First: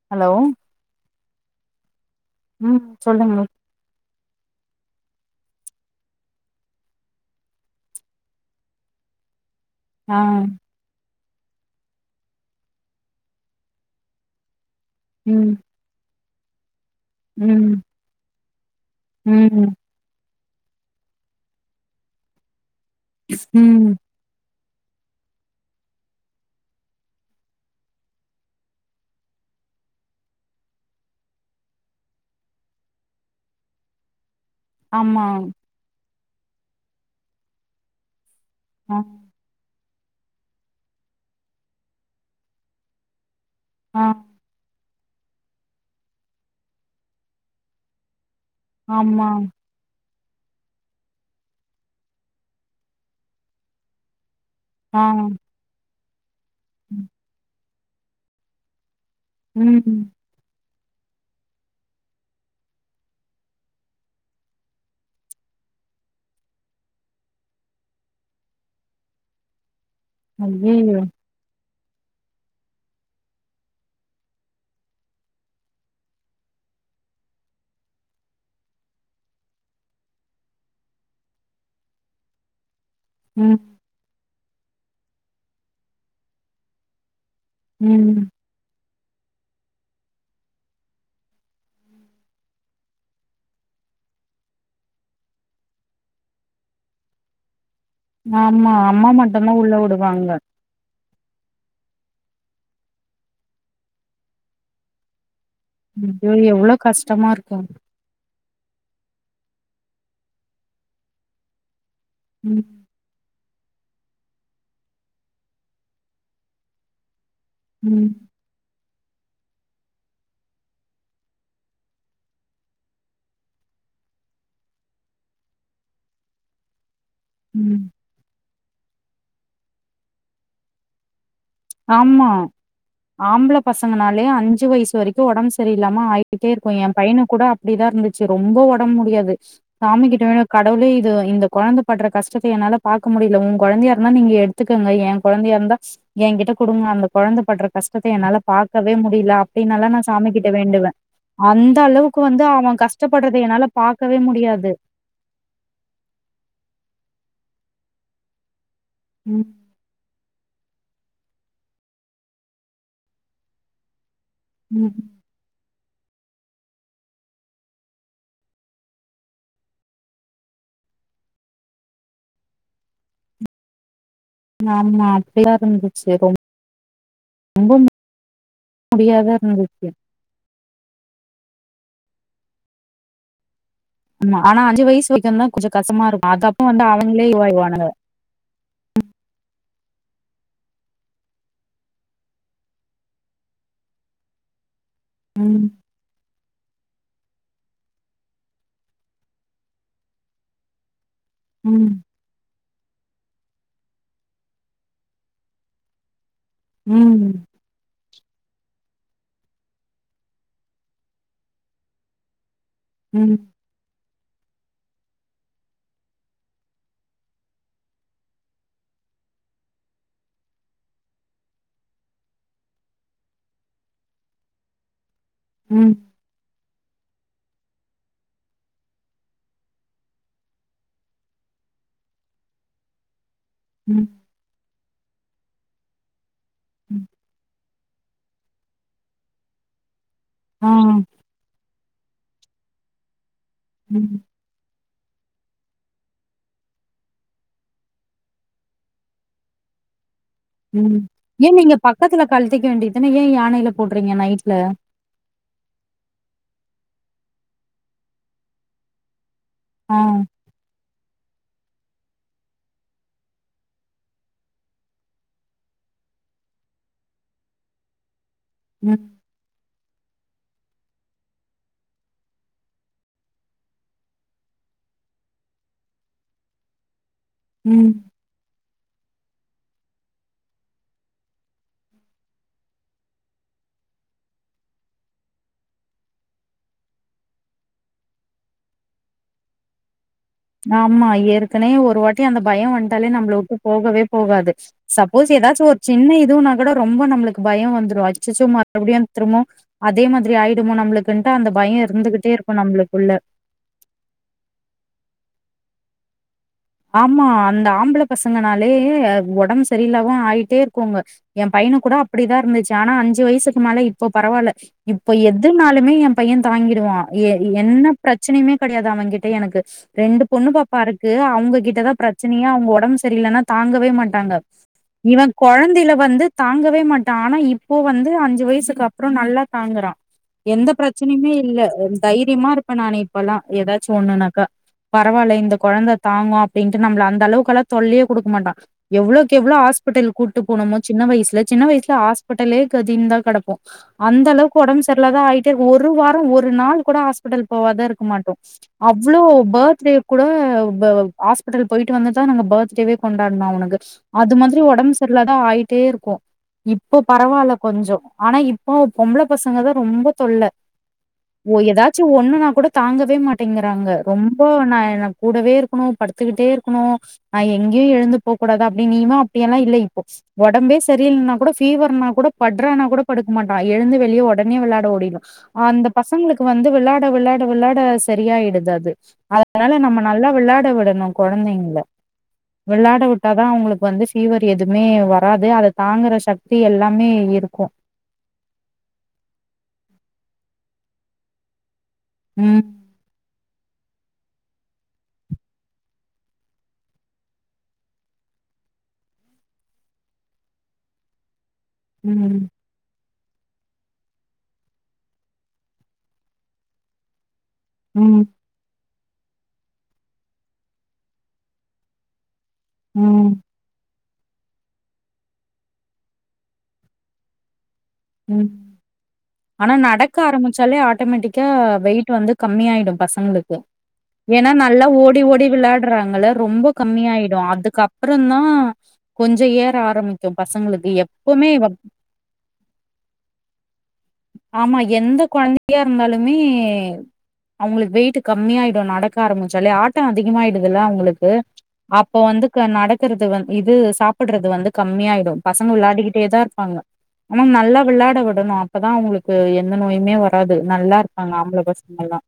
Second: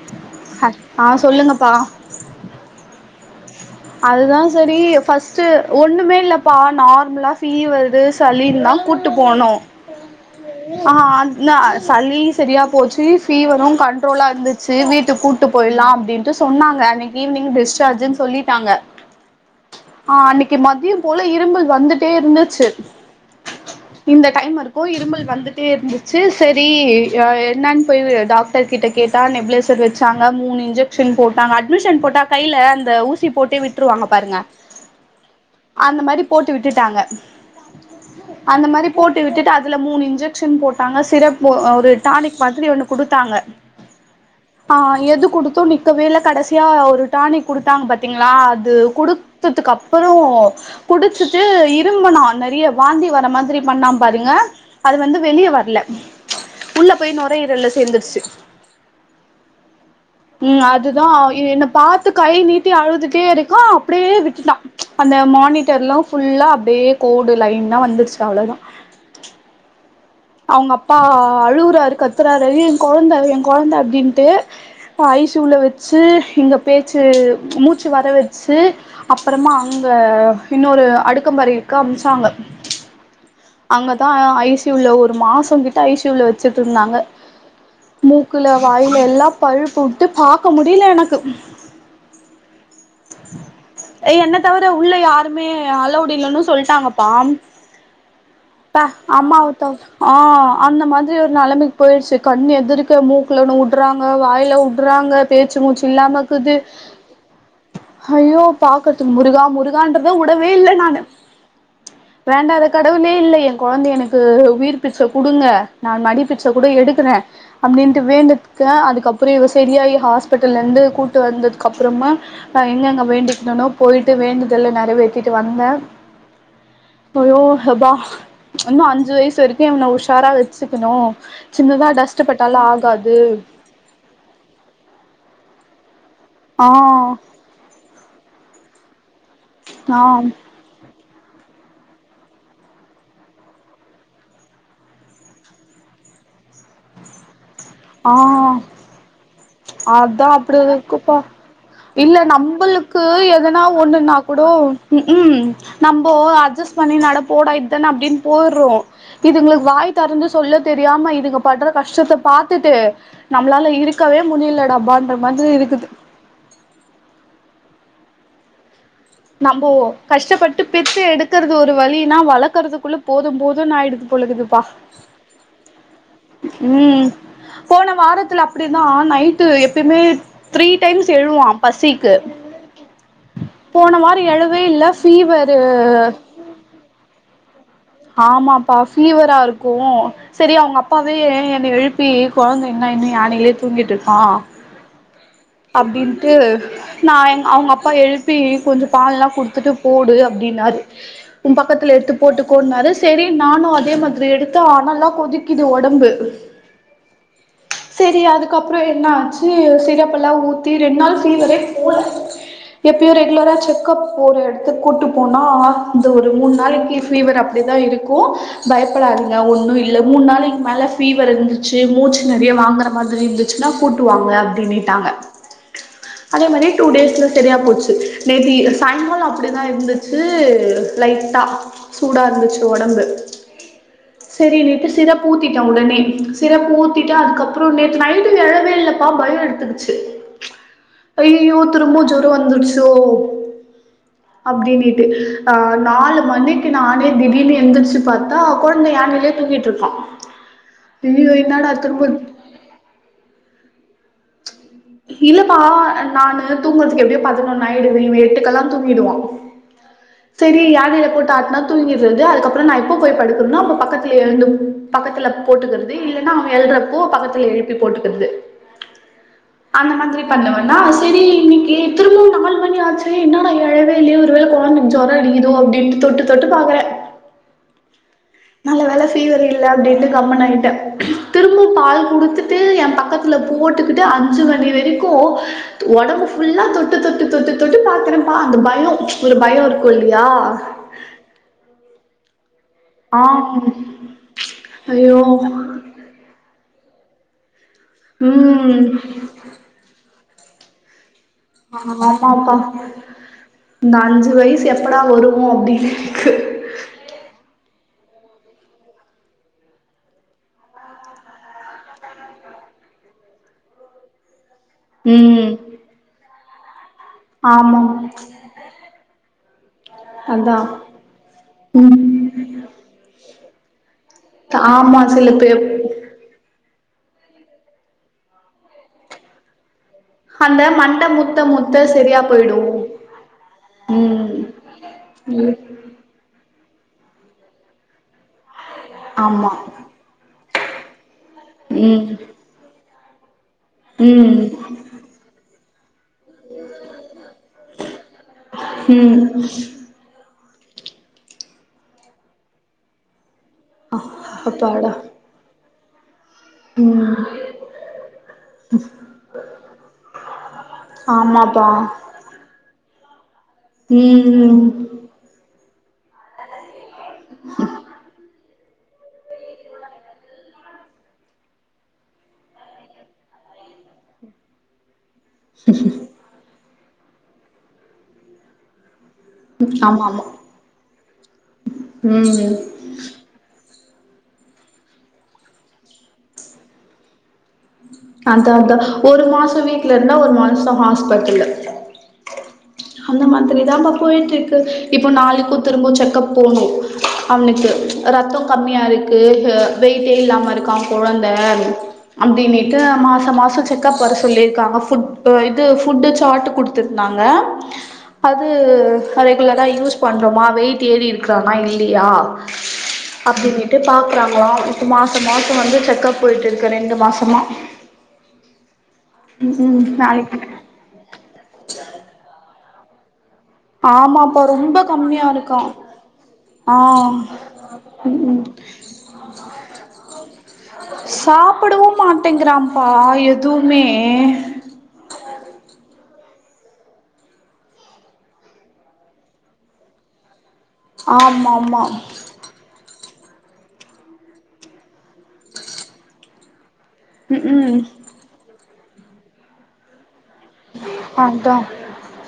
[unintelligible] தொல்லுங்கப்பா உம் சொல்லுங்க மேம் அதுதான் சரி ஃபஸ்ட்டு ஒன்னுமே இல்லப்பா நார்மலா ஃபீவது சளின்னு தான் கூப்ட்டு போனோம் ஆ அஹ ஹான் இல்ல சளி சரியா போச்சு ஃபீவரும் கண்ட்ரோலா இருந்துது சேர் வீட்டு கூட்டு ம் போய்லாம் அப்படின்னு சொன்னாங்க அன்னக் ஈவினிங் டிஸ்சார்ஜ்ன்னு சொல்லி உம்ம் அன்னைக்கு மதியம் போல இரும்புல் வந்துட்டே இருந்துச்சு உம் போய் இரும்மல் வந்துட்டே இருந்துச்சு சரி என்னன்னு போய் டாக்டர் கிட்ட கேட்டா நெபளேசர் வச்சாங்க மூணு இன்ஜெக்க்ஷன் போட்டாங்க அட்மிஷன் போட்டா கைல அந்த ஊசி போட்டே விட்டுருவாங்க பாருங்க ஆமா அந்த மாரி போட்டு விட்டுட்டாங்க அந்த மாதிரி ஆ போட்டு விட்டு அ துல மூணு இன்ஜெக்ஷன் போட்டாங்க சிரப் ஒரு டானிக் மாதிரி ஒண்ணு குடுத்தாங்க ஆஹ் எது குடுத்து நிக்கவேல்ல கடைசியா ஒரு டானிக் குடுத்தாங்க பட் நான் அது ஆமா குடுத்ததுக் அப் அப்புற குடிச்சிட்டு இரும்புனா நெறைய வாந்தி வர மாதிரி பண்ணாம் பாருங்க அது ஆ வந்து வெளிய வரல உள்ள போய் நுரையீரல்ல சிக்கிருந்துச்சு உம் துதா என்ன பாத்து கை நீ ட்டி அழுதுட்டே இருக்கா அப்படியே விட்டுட்டா அந்த மானிட்டர் எல்லா ஃபுல்லா அப்படியே கோடு லைன்லா வந்துருச்சு அவ்ளதா அவுங்க அப்பா ஐயையோ அழுவராரு கத்துறாரு ஐயோ எங் கொழந்த எங் கொழந்த அப்படின்ட்டு ஐ சி யு ல உள்ள வச்சு எங்க பேச்சு மூச்சு வர வச்சு அப்பறமா அங்க இன்னொரு அடுக்கம்பறை இருக்கு அனுப்ச்சாங்க ம் அங்கதா ஐ உள்ள ஒரு மாசங் கிட்ட ஐ சி யு ல வச்சுட்டு இருந்தாங்க ம் மூக்குல வாயு எல்லா பழுப்பு விட்டு பாக்க முடியல எனக்கு ஏ என்ன தவிர உள்ள யாருமே அலவ்டு இல்லன்னு சொல்லிட்டாங்கப்பா ஆமா த அம்மா மட்டுந்தா அம்மாவத்த உள்ள விடுவாங்க ஆஹ் அந்த மாதிரி ஒரு நெலைமைக்கு போயிடுச்சு கண எதிர்க்க மூக்குல ஒன்னு உடறாங்க வாயில உடறாங்க ஐயோ எவ்ள கஷ்டமா இருக்கு ஐயோ பாக்கறதுக்கு முருகா முருகான்ன்றத உடவே இல்ல நானு வேண்டாத ம் கடவுளே இல்லையே கொழந்தை எனக்கு உயிர் பிச்சை குடுங்க நா மடிப்பிச்சை கூட எடுக்கறே அப்படின்ட்டு ம் வேண்டதுக்கு அதுக்கு அதுக்கப்புறம் இவ சரியாயி ஹாஸ்பிட்டல்ல இருந்து கூட்டு வந்ததுக்கு அப்புறமா நா எங்கெங்க வேண்டிக்கிட்டனொ போயிட்டு வேண்டுதல்ல நெறவேத்திட்டு வந்தே ஹயோ ம் ஹப்பா இன்னு அஞ்சு வயசு வரைக்கு இவன உஷாரா வச்சுக்கணு சின்னதா டஸ்ட்டு ஆமா பட்டாலு ஆகாது ஆம்பள பசங்கனாலே அஞ்சு வயசு வரைக்கு ஒடம்பு சரியில்லாமா ஆயி ட்டே ஆ இருக்கு எம் பையனுக்கூட அப்படிதா இருந்துச்சு ரொம்ப வர முடியாது ஆ சாமி கிட்ட வேண்டுவே கடவுளே இது இந்த கொழந்தை படற கஷ்டத்த என்னால பாக்க முடியல உங் கொழந்தையா இருந்தா நீங்க எடுத்துக்கங்க எங் கொழந்தையா இருந்தா எங்கிட்ட கொடுங்க அந்த கொழந்தை பட்ற ஆ கஷ்டத்த என்னால பாக்கவே முடியல அப்டின்னல்லா நா அதா சாமி கிட்ட வேண்டுவே அப்டிருக்குப்பா அந்த இல்ல அளவுக்கு வந்து அவ நம்பளுக்கு கஷ்டப்படுறத எதனா என்னால ஒண்ணுன்னா பாக்கவே கூட முடியாது ம் ம் நம்போ அட்ஜஸ் பண்ணி நட போடா இதானே அப்டின்னு போய்டறோ ம் இதுங்களுக்கு வாய் தெறந்து சொல்ல தெரியாம இதுங்க படுற கஷ்டத்த பாத்துட்டு நம்மளால இருக்கவே ம் ம். முடிலடாப்பான்ற மாதிரி இருக்குது நம்மொ கஷ்டப்பட்டு பெத்து எடுக்கறது ஒரு வலினா வளர்க்குறதுக்குள்ள போது போதுன்ஆயிடுது நாம அப்பள இருந்து உம் போன வாரத்துல அப்படிதா முடியாதா நைட்டு இருந்துச்சு எப்பயுமே த்ரீ டைம்ஸ் எழுவா பசிக்கு போன வாரோ ஆமா ஆனா எழவே இல்ல அஞ்சுவயசு வரைக்குந்தா ஃபீவரு கொஞ்சு கஷ்டமா இருக்கு அதுக்கப்பறோ வந்து அவங்களே இதுவாய்ருவாங்க ஆமா ப்பா ஃபீவரா இருக்கு சரி அவங்க அப்பாவே ஏன் என்னை எழுப்பி கொழந்தை இன்னு என்ன யானையிலயே தூங்கிட்டு இருக்கா ம் அப்படின்ட்டு நா எங் அவங்க அப்பா எழுப்பி கொஞ்சு பால்லா குடுத்துட்டு போடு அப்படின்னாரு உ பக்கத்துல ம் எடுத்து போட்டு சேரி நானு அதே மாதிரி எடுத்த அனல்லா கொதிக்குது ஒடம்பு உம் சரி அதுக்கப்புறோ என்னாச்சு சிரப்பெல்லா ஊத்தி ரெண்டு நாள் ஃபீவரே போல எப்பியூ ம் ரெகுலரா செக்கப் ஒரு எடத்துக்கு கூட்டு போனா ஆ அந்த ஒரு மூணு நாளைக்கு ஃபீவர் அப்படிதா இருக்கு பயப்படாதீங்க ஒன்னு இல்ல மூணு நாளிக்கு மேல ஃபீவர் இருந்துச்சு மூச்சு நெறைய வாங்கற மாதிரி இருந்துச்சுன்னா கூட்டுவாங்க அப்படின்னுட்டாங்க ம் அதே மாறி டூ டேஸ்ல சேரியா போச்சு நேத்தி சாய்ங்காலோ அப்படிதா இருந்துச்சு லைட்டா சூடா இருந்துச்சு ஒடம்பு ம் சரின்னிட்டு சிரப் ஊத்திட்ட உடனே சிரப்பு ம் ஊத்தீட்டு அதுக்கப்ப அப்புறோ நேத்து நைட்டு எழவே இல்லப்பா பயோ எடுத்துக்குச்சு ஆ ஐய்யயோ திரும்பவு ஜொர போட்டு வந்துடுச்சோ ம் அப்படி நீட்டு ஆ நாலு மணி நானே திடீர்னு எந்திரிச்சு பாத்தா கொழந்தே யானையிலயே தூக்கிட்டு இருக்கா உம் ஐயோ ஏன் என்னடா நீங்க திரும்ப பக்கத்துல கழட்டிக்க வேண்டியதுன்னா ஏன் யானையில போட்டு எப்பிடிங்க நைட்ல இல்லப்பா நானு தூங்குறதுக்கு எப்படியோ பதினொன்னு ஆயிடுது இவன் எட்டுக்கெல்லா தூங்கிடுவா ஆ சரி யார்ல போடு காட்டனா தூங்கிறது அதுக்கப்புறம் நான் இப்போ போய் படுக்கணும்னா அப்ப பக்கத்துல எழு பக்கத்துல போட்டுக்கிறது இல்லைன்னா அவன் எழுறப்போ பக்கத்துல எழுப்பி போட்டுக்கிறது உம் அந்த மாதிரி பண்ணுவன்னா செரி இன்னைக்கு திரும்ப நாலு மணியாச்சே என்னடா ஏழவேலயே ஒருவேளை குழந்தைக்கு ஜொரம் அடிக்குதோ அப்படின்ட்டு தொட்டு தொட்டு பாக்குறேன் உம் நல்ல வேல ஃபீவர் இல்ல அப்படின்ட்டு கம்மன்னு ஆகிட்டேன். திரும்ப பால் கொடுத்துட்டு என் பக்கத்துல போட்டுக்கிட்டு அஞ்சு மணி வரைக்கும் உடம்பு ஃபுல்லா தொட்டு தொட்டு தொட்டு தொட்டு பார்க்குறேன்ப்பா அந்த பயம் ஒரு பயம் இருக்கும் ஆமா ஏற்கனவே ஒருவாட்டி அந்த பயம் வண்டாலே நம்மள விட்டு ஆ போகவே போகாது. ஐயோ சப்போஸ் ஏதாச்சும் ஒரு சின்ன இதுனா கூட ரொம் ரொம்ப நம்மளுக்கு பய வந் [unintelligible] அச்ச்சோ ம் மறுபடியு திருமோ அதே மாத் த்ரி ஆய்யிடுமோ நம்ப்ளுக்கு ஆ ஆமாப்பா இந்த அஞ்சு வயசு எப்படா வரு ஒ அப்டி இருக்கு ஆமா அந்த ஆம்பள பசங்கனாலே அத் ஒடம் சரியில்லாம ஆயிட்டே இருக்கோங்க எ பையனுக் கூட அப்படிதா இருந்துச்சு ஆனா அஞ்சு வய்சுக்கு மேல இப்போ பரவால்ல இப்ப ம் எதுனாலுமே எ பையன் தாங்கிடுவா எய் ஆமா என்ன பிரச்சனையுமே கடையாது அவன்கிட்ட எனக்கு ரெண்டு பொண்ணு அதா பாப்பா இருக்கு அவுங்க இதுதா ம் ப்ரெச்சனையா அவுங்க ஒடம் சரியில்லன்னா தாங்கவே மாட்டாங்க ஆமா இவ சில பேர் கொழந்தையில வந்து தாங்க இருக்கவே மாட்டா ஆனா இப்போ வந்து அஞ்சு வயசுக்கு அப்புறோ நல்லா தாங்குறா அந்த எந்த மண்ட ப்ரச்சனியுமே முத்த இல்ல முத்த உ ம் சரியா தைரிய்மா போயிடு இருப்பே நானு இப்பலா எதாச்சு ம் ஒன்னுனாக்கா பரவால்ல இந்த ம் கொழந்த தாங்கு அப் அப்டின்ட்டு நம்மள அந்த அளவுகெல்லா தொல்லையே கொடுக்க மாட்டா எவ்ளோக்கு ஆமா எவ்ளோ ஹாஸ்பிட்டல் கூட் [unintelligible] இப்போ நம்ப சின்ன வயசு இந்த சின்ன வயசுல ம் ஹாஸ்பிட்டலே கட் [unintelligible] தா கடப்போ அந்த ம் அளவுக்கு ஒடம்பு சரியில்லாத ஆயிட் ஏ ஒரு வார் ஒரு நாள் கூட ஹாஸ்பிட்டல் போவாத இருக்க மாட்டோ ம் அவ்ளோ பர்த்டே கூட நம்ப பாஸ் [unintelligible] போயிட்டு வந்துதான் நாங்க பத்டேவே கொண்டா நா உனுக்கு அது மாதிரி அப்பாடா ஒடம்பு சரியிலாத ஆயி தே இருக்கு இப்ப ம் பரவாயில்ல கொஞ்சம் ஆனா இப்ப பொம்பள பசங்க தான் ரொம்ப தொல்ல ஓ ஆமாப்பா ஏதாச்சும் ஒண்ணுனா கூட தாங்க வே மட் டங்கறாங்க ரொம்ப ம் நா நா கூடவே அ படுத் கத்துக்கிட்டே இருக்கணும் ஆஹ் எங்கேயும் எழுந்து போ கூடாத அப்படி நீமா அப்படியெல்லாம் இல்ல இப்போ ஒடம்பே சரியில்னா கூட பீவர்னா கூட படுறனா கூட படுக்க மாட்டா எழுந்து வெளியே உடனே விளாட ஓடிரு அந்த பசங்களுக்கு வந்து வெளாட வெளாட விளாட ஹா சரியாயிடுது அது அதனால நம்ம ஆமா ஆமா நல்லா வெளாட விடணும் கொழந்தைங்கள ம் விளாட விட்டாதான் அவங்களுக் வந்து ஃபீவர் எதுவுமே வராது அத தாங்குற சக்தி எல்லாமே இருக்கும் அதா அதா ஒரு மாசம் வீட்டுல இருந்தா ஒரு மாசம் ஹாஸ்பிட்டலு உம் அந்த மாதிரி தான்ப்ப போயிட்டு இருக்கு இப்போ நாளைக்கும் திரும்ப செக்கப் போணும் அவனுக்கு ரத்தம் கம்மியா இருக்கு அ வெயிட்டே இல்லாம இருக்கான் கொழந்த ம். அப்படின்னிட்டு அமா அந்த மாசம் செக்கப் வர சொல்லிருக்காங்க ஃபுட் அ இது ஃபுட்டு சார்ட் குடுத்திருந்தாங்க ம். அது அது ரெகுலராக யூஸ் பண்றோமா வெயிட் ஏறி இருக்கிறானா இல்லையா ம், அப்படின்னுட்டு பாக்குறாங்களாம் இப்ப மாசம் மாசம் வந்து செக்கப் போயிட்டு இருக்கேன் ரெண்டு மாசமா உம் ம் ஆனா ம் நடக்க நாளைக்கு ஆரம்பிச்சாலே ஆட்டோமேட்டிக்கா வெயிட் வந்து கம்மி ஆய் ப பசங்களுக் கு ஆமாப்பா ஏன்னா ரொம்ப நல்லா ஓடி கம்மியா ஓடி இருக்கான் விளயாடுறாங்கல ரொம்ப ஆ கம்மியாயிடும் ம் ம் அதுக்கப்புறம்தான் கொஞ்சம் ஏற ஆரம்பிக்கும் பசங்களுக்கு எப்பவுமே வ சாப்பிடவு மாட்டேங்கிறான்ப்பா எதுவுமே ஆமா எந்த கொழந்தையா இருந்தாலும் மே அவங்களுக்கு வெயிட் கம்மியாயிடும் நடக்க ஆரம்பிச்சாலே ஆட்டம் அதிகமாயிடும் துல்ல அங்களுக்கு ஆமா ஆமா அப்ப வந்து க நடக் க்குறது வந் இது சாப்பிடடுறது வந்து கம்மியாட் டு பசங்க விளாடிட்டே தான் வாங்க ம் அம் நல்லா ம் விளையாட விடணும் அப்பதான் அவங்களுக்கு எந்த நோயுமே வ ராது நல்லா இருப்பாங்க அதா ஆம்பள பசங்கெல்லாம்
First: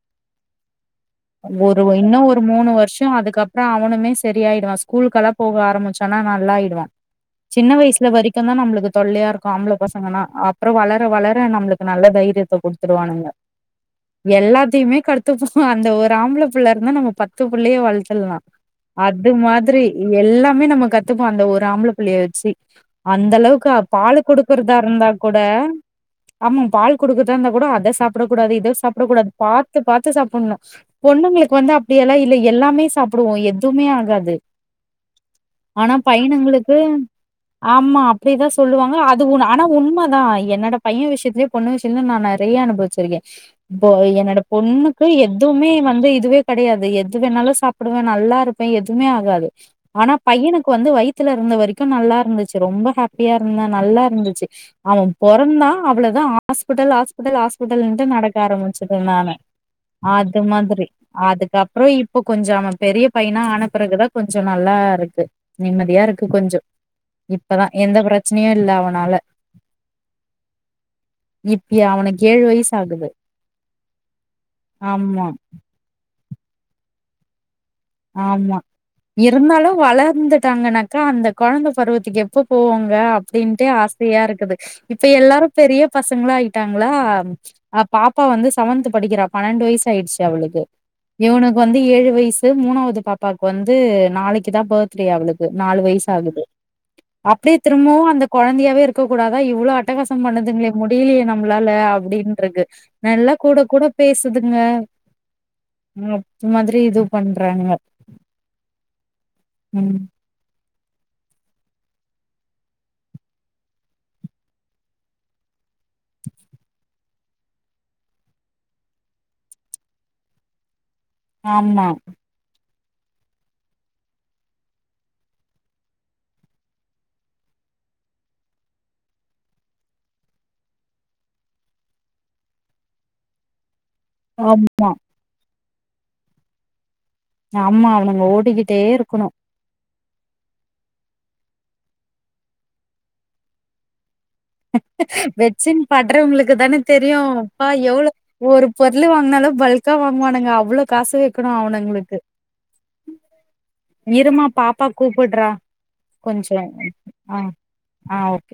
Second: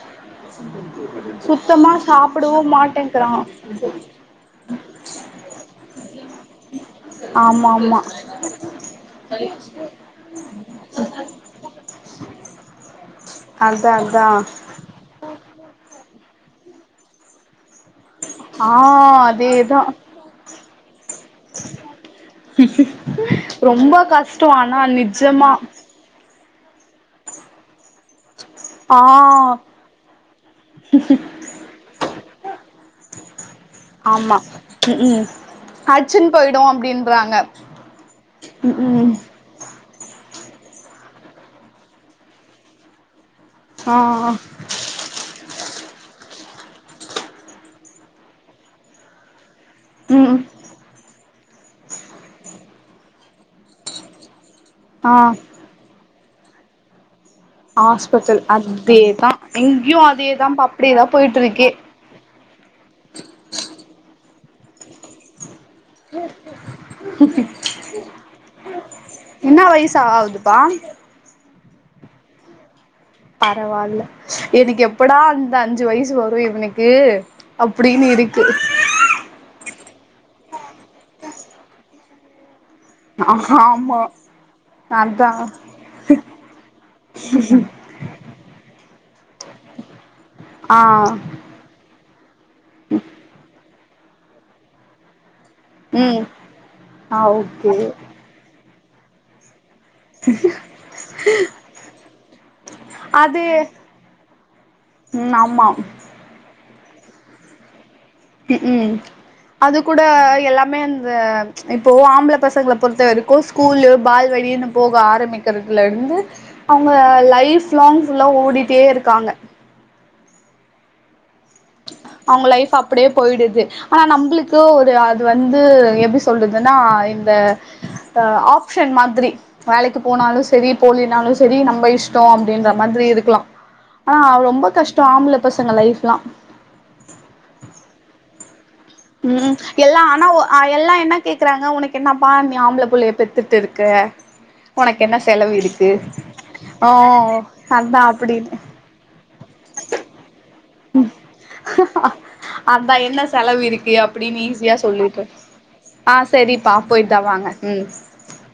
ஒரு சுத்தமா இன்னும் ஒரு சாப்பிடவு மூணு வருஷம் மாட்டேங்கிறா அதுக்கப்பறம் அவனுமே சரியாயிடுவான் ஸ்கூலுகெல்லாம் போக ஆரம்பிச்சனா நல்லா ஆயிடுவான் சின்ன ஆமா ஆமா வயசுல வரைக்கும் தான் நம்மளுக்கு தொல்லையா இருக்கும் ஆம்பள பசங்கனா அப்புறம் வளர வளர நம்மளுக்கு நல்ல தைரியத்த கொடுத்துருவானுங்க அதா அதா எல்லாத்துயுமே கத் [unintelligible] அந்த ஒரு ஆம்பள புள்ள இருந்தா நம்ம பத்து புள்ளைய வளர்த்தர்லாம் ஆ அது மாதிரி அதேதா எல்லாமே நம்ம கத்துப்போம் அந்த ஒரு ஆம்பளை புள்ளைய வெச்சு அந்த அளவுக்கு ரொம்ப பால் கஷ்டோ கொடுக்கறதா ஆனா இருந்தா கூட நிஜமா ஆமா பால் கொடுக்கறதா இருந்த கூட அத சாப்பிட கூடாது இத ஆ சாப்பிடக்கூடாது பாத்து பாத்து சாப்புனும் பொண்ணுங்களுக்கு வந்து அப்படியெல்லாம் இல்ல எல்லாமே சாப்பிடுவோம் எதுவுமே ஆகாது ஆமா ம் ம் ஆனா அடிச்சுன்னு போயிடு பையனங்களுக்கு அப்டின்றாங்க ஆமா அப்படிதான் ம் சொல்லுவாங்க ம் அது உ ஆனா உண்ம தான் என்னட பையன் விஷயத்திலயே பொண்ணு விஷயத்திலயே நான் நெறய அனுபவிச்சிருக்கேன் இப்போ ஆ என்னோட பொண்ணுக்கு எதுமே வந்த இதுவே கெடயாது எது வேணாலும் சாப்பிடுவேன் நல்லா இருப்பேன் எதுமே ஆகாது ஆனா ம் பையனுக்கு வந்து வைத் துல இருந்த வரைக்கும் நல்லா இருந்துச்சு ரொம்ப ஹாப்பியா இருந்தேன் நல்லா இருந்துச்சு அவன் ஆ பொறந்தான் [unintelligible] ஹஸ்பிட்டல் ஹாஸ் ஹாஸ்பிடல் ஹாஸ்பிடல்ன்ட்டு நடக்க ஹாஸ்பிட்டல் ஆரம்பிச்சுட்டேன் அதேதா நானு இங்கேயு அது அதேதான்ப்பா மாதிரி அப்டியேதா போயிட்டு இருக்கே அதுக்கப்பறம் இப்ப கொஞ்சம் அவன் பெரிய பையனா ஆனாப்பிறகுதான் கொஞ்ச கொஞ்சம் நல்லா இருக்கு நிம்மதியா இருக்கு கொஞ்சம் இப்பதான் எந்த பிரச்சனையும் இல்ல அவனால என்ன வயசு ஆகுதுப்பா இப்பயா அவனுக்கு ஏழு வயசு ஆகுது பரவாயில்ல எனக்கு எப்படா ஆமா அந்த அஞ்சு வயசு வரு [unintelligible] இவனுக்கு அப்படின்னு இருக்கு வளர்ந்துட்டாங்கன்னாக்கா அந்த கொழந்தை பருவத்துக்கு எப்போ போவாங்க அப்படின்ட்டு ஆமா ஆசையா இருக்குது இப்ப அதா எல்லாரும் பெரிய பசங்கள ஆயிட்டாங்களா பாப்பா வந்து செவன்த் படிக்கிறா பனென்டு வயசு ஆயிடுச்சு அவளுக்கு ஆ இவனுக்கு வந்து ஏழு வயசு மூணாவது பாப்பாக்கு வந்து து நாளைக்கிதா பிர்த்டே அவளுக் து நாலு வயிஸ் ம் ஆகுது ஆ அப்டியே ஓகே திரும்பவு அந்த கொழந்தையாவே இரு துக் கூடாத இவ்ளோ அ ட்டகாசம் பண்ணுதுங்ளே முடியீலியே நம்ளால அப்டின்ருக்கு நல்லா அது கூட கூட பேசுதுங்கா ம் ஆமா ம் [unintelligible] [unintelligible] பண்றாங்க க்ம்க் அது கூட ம் எல்லா மே அந்த ச்ச இப்போ ஆம்பள பசங்கள பொறுத்த வெரிக்கோ ஸ்கூல்லு பால்வடி இன்னு போக ஆரம்மிக்கிறதுல இந்து அவுங்க லைஃப் லாங் ஃபுல்லா ஓடிட்டே இருக்காங்க ஆமா பிடே போயிடுது ஆனா நம்புளுக்கு ஒரு அது வந்து எப்டி சொல்றதுனா இந்த ஆ ஆப்ஷன் மாதிரி வேலைக்கு போனாலு செரி போலினாலு செரி நம்ப இஷ்டோ அப்டின்ற மாத்ரி இருக்லா ஆனா ரொம்ப ஆமா கஷ்டோ ஆம்பள பசங்க லைஃப்லா ஆமா அவுனுங்க ஓடிக்கி ட்டே இருக்குணு ம் எல்லா ஆனா ஒ ஆ எல்லா என்னா கேக்குறாங்க உனக்கு என்னாப்பா நீ ஆம்புல புள்ளைய பெத்துட் இருக்கா வெச்சின் பட்றவுங்குளுக்கு தானே ஓ தெரியு பா அதா எவ்ளோ அப்டின்னு ஒரு பொருள் வாங்னாலு பல்க்கா வாங்வானுங்க அவ்ளோ காசு வெக்கணு அவுனுங்குளுக்கு அதா என்ன செலவு இருக்கு அப்டின்னு ஈஸியா சொல்லிட்டு ஆ கொஞ்சோ சேரிப்பா போயிட்டா ஆ வாங்க ம் ஆ ஓகே